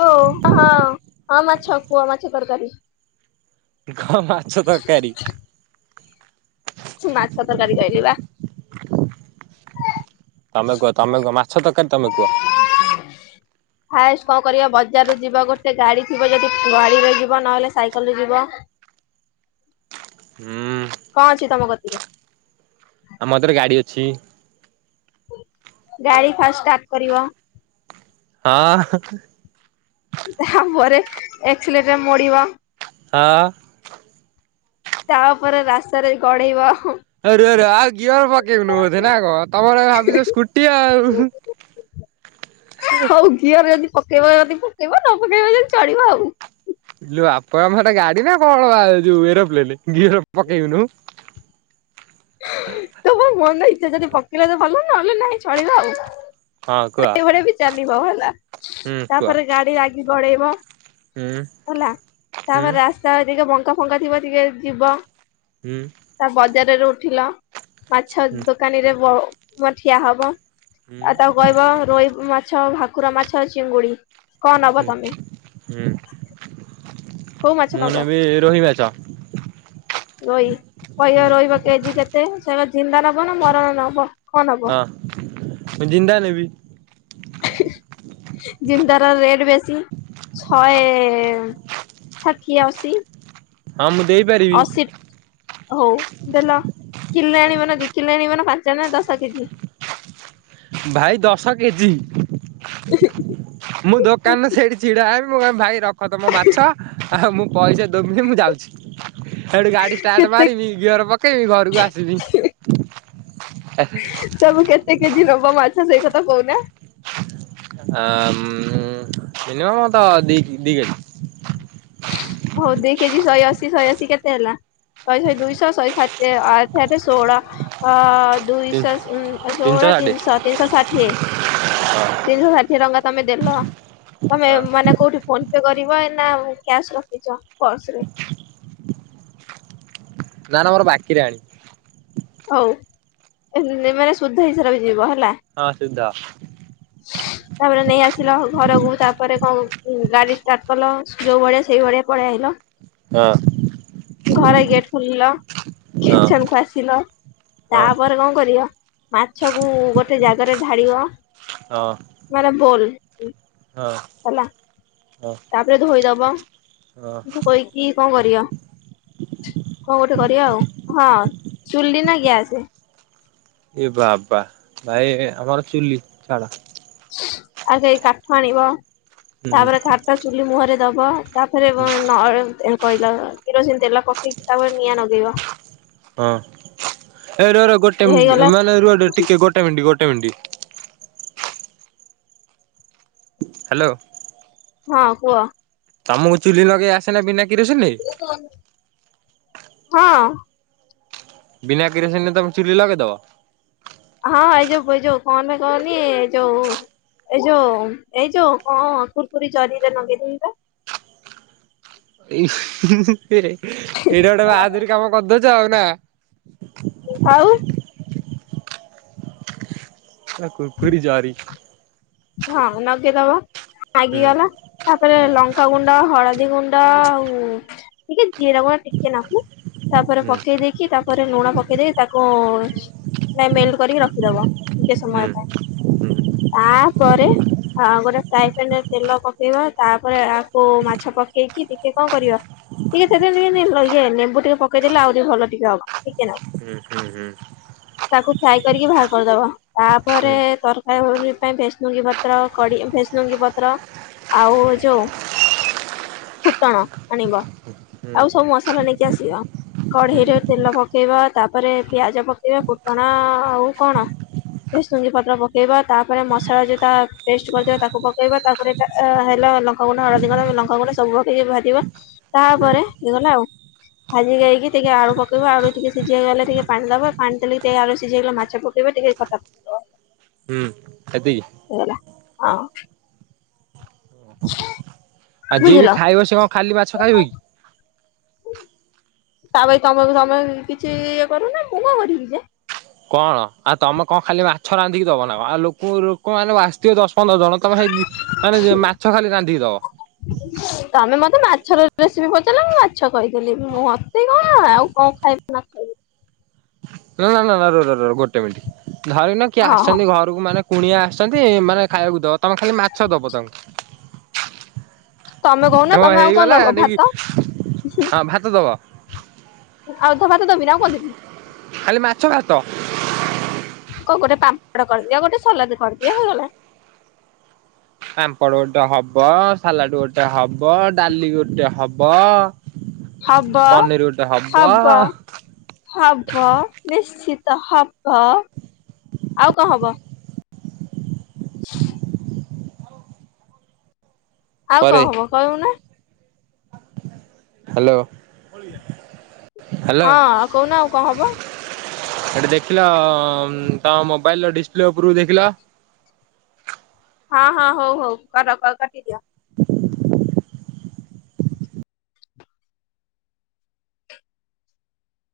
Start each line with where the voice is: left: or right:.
left: Hello ହଁ ହଁ ମାଛ କୁହ ମାଛ ତରକାରୀ।
right: କଣ ମାଛ ତରକାରୀ?
left: ମାଛ ତରକାରୀ କହିଲି ବା।
right: ତମେ କୁହ ତମେ କୁହ ମାଛ ତରକାରୀ ତମେ କୁହ?
left: ଫାଷ୍ଟ କଣ କରିବା ବଜାରୁୁ ଯିବ ଗୋଟେ ଗାଡି ଥିବ ଯଦି ଗାଡିରେ ଯିବ ନହେଲେ ସାଇକେଲରେ ଯିବ।
right: ହୁଁ
left: କଣ ଅଛି ତମ କତିରେ?
right: ଆମ ହାତରେ ଗାଡି ଅଛି।
left: ଗାଡି ଫାଷ୍ଟ ଷ୍ଟାର୍ଟ କରିବ।
right: ହଁ।
left: ତାପରେ ଏକ୍ସିଲେଟର ମୋଡ଼ିବ।
right: ହଁ।
left: ତାପରେ ରାସ୍ତାରେ ଗଡେଇବ ହଁ।
right: ଆରେ ଆରେ ରୁହ ଗିଅର ପକେଇ ବୁନୁ ବୋଧେ ନା କଣ ତମର ଭାବିଛ ସ୍କୁଟି ଆଉ ହଁ
left: ହଉ ଗିଅର ଯଦି ପକେଇବ ଯଦି ପକେଇବ ନ ପକେଇବ ଯଦି ଚଳିବ ଆଉ
right: ଆଲୋ ବାପାମା ଗାଡି ନା କଣ ବା ଯୋଉ ଏରୋପ୍ଲେନ ଗିଅର ପକେଇବୁନୁ।
left: ତୋ ମନ ଇଚ୍ଛା ଯଦି ପକେଇଲ ତ ଭଲ ନହେଲେ ନାଇଁ ଚଳିବ ଆଉ
right: ହଁ କୁହ?
left: ତଥାପି ବି ଚାଲିବ ହେଲା
right: ହୁଁ କୁହ
left: ତାପରେ ଗାଡି ରାଗି ଗଡେଇବ।
right: ହୁଁ
left: ହେଲା
right: ହୁଁ
left: ତାପରେ ରାସ୍ତା ଟିକେ ଭଙ୍କା ଫଙ୍କା ଥିବ ଟିକେ ଯିବ।
right: ହୁଁ।
left: ତା ବଜାରରେ ଉଠିଲ ମାଛ
right: ହୁଁ।
left: ଦୋକାନୀରେ ବ ମ ଠିଆ ହବ।
right: ହୁଁ
left: ଆଉ ତାକୁ କହିବ ରୋହି ମାଛ ଭାକୁର ମାଛ ଚିଙ୍ଗୁଡି କଣ ନବ
right: ହୁଁ
left: ତମେ
right: ହୁଁ।
left: କୋଉ ମାଛ
right: ମୁଁ
left: ନବ
right: ନେବି ରୋହି ମାଛ।
left: ରୋହି କହିବା ରହିବ କେଜି କେତେ ସେ ଝିନ୍ଦା ନବ ନା ମରଣ ନବ? କଣ ନବ
right: ତ ମୁଁ ଜିନ୍ଦା ନେବି।
left: ଜିନ୍ଦାର ରେଟ ବେଶୀ ଶହେ ଷାଠିଏ ଅସି।
right: ହଁ ମୁଁ ଦେଇପାରିବି।
left: ହଉ ଦେଲ କିଲେ ଆଣିବନା ଦି କିଲ ଆଣିବନା ପାଞ୍ଚ ଜଣ ଦଶ କେଜି?
right: ଭାଇ ଦଶ କେଜି।
left: ହ
right: ମୁଁ ଦୋକାନରେ ସେଇଠି ଛିଡା ହେବି ମୁଁ କହିବି ଭାଇ ରଖ ତମ ମାଛ ଆଉ ମୁଁ ପଇସା ଦେବିନି ମୁଁ ଯାଉଛି ସେଠୁ ଗାଡ଼ି ଷ୍ଟାର୍ଟ
left: କେତେ
right: ମାରିବି। ଗିଅର ପକେଇବି ଘରକୁ ଆସିବି।
left: ତମ କେତେ କେଜି ନବ ମାଛ ସେଇ କଥା କହୁନା?
right: ଆ ମିନିମମ୍ ତ ଦି ଦି କେଜି।
left: ହଉ ଦିକେଜି ଶହେଅଶୀ ଶହେଅଶୀ କେତେ ହେଲା? ଶହେ ଶହେ ଦୁଇଶହ ଶହେ ସାତ ଆଠେ ଆଠେ ଷୋହଳ ଆ ଦୁଇଶହ ଷୋହଳ ତିନିଶହ ତିନିଶହ ଷାଠିଏ। ତିନିଶହ ଷାଠିଏ ଟଙ୍କା ତମେ ଦେଲ ତମେ
right: ହଁ
left: ମାନେ କୋଉଠି ଫୋନ ପେ କରିବ ନା କ୍ୟାସ ରଖିଚ ପର୍ସ ରେ?
right: ନା ନା ମୋର ବାକିରେ ଆଣି
left: ହଉ ଏ ନା ମାନେ ସୁଦ୍ଧ ହିସା ରହିଯିବ ହେଲା।
right: ହଁ ସୁଦ୍ଧ।
left: ହଁ [inaudible] ତାପରେ ନେଇ ଆସିଲ ଘରକୁ ତାପରେ କଣ ଉଁ ଗାଡି ଷ୍ଟାର୍ଟ କଲ ଯୋଉ ଭଳିଆ ସେଇଭଳିଆ ପଲେଇ ଆଇଲ?
right: ହଁ
left: ଘରେ ଗେଟ ଖୋଲିଲ
right: ହଁ
left: କିଚେନକୁ ଆସିଲ।
right: ହଁ
left: ତାପରେ କଣ କରିବ ମାଛକୁ ଗୋଟେ ଜାଗାରେ ଢାଳିବ।
right: ହଁ
left: ମାନେ ବୋଲ
right: ହଁ।
left: ହେଲା।
right: ହଁ।
left: ତାପରେ ଧୋଇଦବ।
right: ହଁ
left: ଧୋଇକି କଣ କରିବ। କଣ ଗୋଟେ କରିବା ଆଉ ହଁ ଚୁଲି ନା ଗ୍ୟାସେ?
right: ଏ ବାବା ଭାଇ ଆମର ଚୁଲି ଛାଡ
left: ଆଗ ଯାଇଁ କାଠ ଆଣିବ ତା
right: ହୁଁ
left: ପରେ କାଠ ଚୁଲି ମୁହଁରେ ଦବ ତାପରେ ବ ନ କହିଲ କିରୋସିନ ତେଲ ପକେଇକି ତାପରେ ନିଆଁ ନଗେଇବ।
right: ହଁ ହେଇ ରୁହ ରୁହ ଗୋଟେ ମିନ୍
left: ହେଇଗଲା
right: ମାନେ ରୁହ ରୁହ ଟିକେ ଗୋଟେ ମିନିଟ ଗୋଟେ ମିନିଟ। ହ୍ୟାଲୋ।
left: ହଁ କୁହ।
right: ତମକୁ ଚୁଲି ଲଗେଇ ଆସେନା ବିନା କିିରସିନିରେ?
left: ହଁ।
right: ବିନା କିରୋସିନି ତମେ ଚୁଲି ଲଗେଇଦବ?
left: ହଁ ଏ ଯୋଉ ଏ ଯୋଉ କଣ ଟା କହନି ଏ ଯୋଉ ଏ ଯୋଉ ଏ ଯୋଉ କଁ କୁରକୁରୀ ଜରିରେ ଲଗେଇଦେବି ବା।
right: ଇସ୍ ଏ ଏଇଟା ଗୋଟେ ବାହାଦୁରି କାମ କରିଦଉଚ ଆଉ ନା?
left: ଆଉ।
right: ନା କୁର୍କୁରି ଜରି।
left: ହଁ ନଗେଇଦବ
right: ହୁଁ
left: ନାଗିଗଲା ତାପରେ
right: ହୁଁ
left: ଲଙ୍କା ଗୁଣ୍ଡ ହଳଦୀ ଗୁନ୍ ଣ୍ଡ ଆଉ ଟିକେ ଜିରା ଗୁଣ୍ଡ ଟିକେ ନାକୁ ତାପରେ
right: ହୁଁ
left: ପକେଇ ଦେଇକି କି ତା ପରେ ଲୁଣ ପକେଇ ଦେଇକି ତାକୁ ନାଇ ମେଲଟ କରିକି ରଖିଦବ ଟିକେ
right: ହୁଁ
left: ସମୟ ପାଇଁ।
right: ହୁଁ ହୁଁ
left: ତାପରେ ଆ ଗୋଟେ ଫ୍ରାଏ ପ୍ୟାନ ରେ ତେଲ ପକେଇବା ତାପରେ ଆକୁ ମାଛ ପକେଇକି ଟିକେ କଣ କରିବ? ଟିକେ ସେଥିରେ ଟିକେ ଲେ ନ ଏ ଲେମ୍ବୁ ଟିକେ ପକେଇ ଦେଲେ ଆଉ ଟିକେ ଭଲ ହବ ଟିକେ ନାକୁ।
right: ହୁଁ ହୁଁ ହୁଁ।
left: ତାକୁ ଫ୍ରାଏ କରିକି ଭାହାର କରିଦବ ତାପରେ ତରକାରୀ ଫକାରି ପାଇଁ ଭେସ୍ ଭେସୁଙ୍ଗି ପତ୍ର କଡି ଭେସୁଙ୍ଗୀ ପତ୍ର ଆଉ ଯୋଉ ଫୁଟଣ ଆଣିବ ଆଉ ସବୁ ମସଲା ନେଇକି ଆସିବ।
right: ହୁଁ
left: କଢେଇରେ ତେଲ ପକେଇବା ତାପରେ ପିଆଜ ପକେଇବ। ଫୁଟଣ ଆଉ କଣ? ଭେସୁଙ୍ଗି ପତ୍ର ପକେଇବ। ତାପରେ ମସଲା ଯ ତା ପେଷ୍ଟ କରିଥିବ ତାକୁ ପକେଇବା ତାପରେ ଏଟା ଏ ହେଲା ଲଙ୍କା ଗୁଣ୍ଡ, ହଳଦୀ ଗୁଣ୍ଡ, ଲଙ୍କା ଗୁଣ୍ଡ ସବୁ ପକେଇକି ଭାଜିବ। ତା
right: ହୁଁ
left: ପରେ ହେଇଗଲା ଆଉ। ଭାଜିି ଦେଇକି ଟିକେ ଆଳୁ ପକେଇବ ଆଳୁ ଟିକେ ସିଝୀ ଗଲେ ଟିକେ ପାଣି ଦବା ପାଣି ଦେଲେ ଟିକେ ଆଳୁସିଝୀ ଗଲେ ମାଛ ପକ ଇବ ଟିକେ ଖଟା ପକେଇବ।
right: ହୁଁ। ଏତିକି
left: ଏ ଗଲା [inaudible]
right: ଆଉ ଯିଏ ବି ଖାଇବ ସେ କଣ ଖାଲି ବାଛ ଖାଇବ କି?
left: ତାପଇ ତମକୁ ସମମେ କିଛି ଇଏ କରିଅ ନା ମୁ କଣ କରିବି ଯେ।
right: କଣ ଆଉ ତମ କଣ ଖାଲି ମାଛ ରାନ୍ଧିକି ଦବ ନା କ ଆଉ ଲୁକୁ ଲୁ ଲୋକମାନେ ତୀୟ ଦଶ, ପନ୍ଦର ଜଣ ତମେ ଖାଇ ଦି ମାନେ ମା ମାଛ ଖାଲି ରାନ୍ଧିକିଦବ।
left: ତମେ ମତେ ମାଛର ରେସିପି ପଚାରିଲ ମୁଁ ମାଛ କହିଦେଲିି ମୁଁ ମତି କଣ ଜ ଆଉ କଣ ଖାଇ [inaudible]
right: ନା ନା ନା ନା ରୋ ରୋ ରୋ ଗୋଟେ ମିନଟ ଧରନିଅ କିଏ
left: ହଁ ହଁ
right: ଆସିଛନ୍ତି ଘର ରକୁ ମାନେ କୁଣିଆ ଆସିଛନ୍ତି ମାନେ ଖାଇବାକୁ ଦବ ତମେ ଖାଲି ମାଛ ଦବ ତାଙ୍କୁ।
left: ତମେ କହୁନା
right: ତମ
left: ତମେ ଆଉ କଣ
right: ହେଇଗଲା
left: ଦବ
right: ନେଇକି
left: ଭାତ
right: ହଁ ଭାତ ଦବ।
left: ଆଉ ଧବା ତ ଦବିନି ଆଉ କନ୍ ଦେବି।
right: ଖାଲି ମାଛ, ଭାତ।
left: କ ଗୋଟେ ପାମ୍ପଡ କରିଦିଅ ଗୋଟେ ସଲାଦ କରିଦିଅ ହେଇଗଲା।
right: ପାମ୍ପଡ ଗୋଟେ ହବ, ସାଲାଡ ଗୋଟେ ହବ, ଡାଲି ଗୋଟେ ହବ
left: ହବ
right: ବ ପନିର ଗୋଟେ ହବ।
left: ହବ ନିଶ୍ଚିତ ହବ ଆଉ କଣ ହବ? ହ [inaudible] ଆଉ କଣ
right: ପରେ
left: ହବ କହିବୁ ନା?
right: ହ୍ୟାଲୋ। ହ୍ୟାଲୋ
left: ହଁ ଆଉ କହୁନା ଆଉ କଣ ହବ?
right: ହେଟି ଦେଖିଲ ଉଁ ତମ ମୋବାଇଲ ର ଡିସପ୍ଲେ ଉପରକୁ ଦେଖିଲ।
left: ହଁ ହଁ ହଉ ହଉ କର କଲ କାଟିଦିଅ।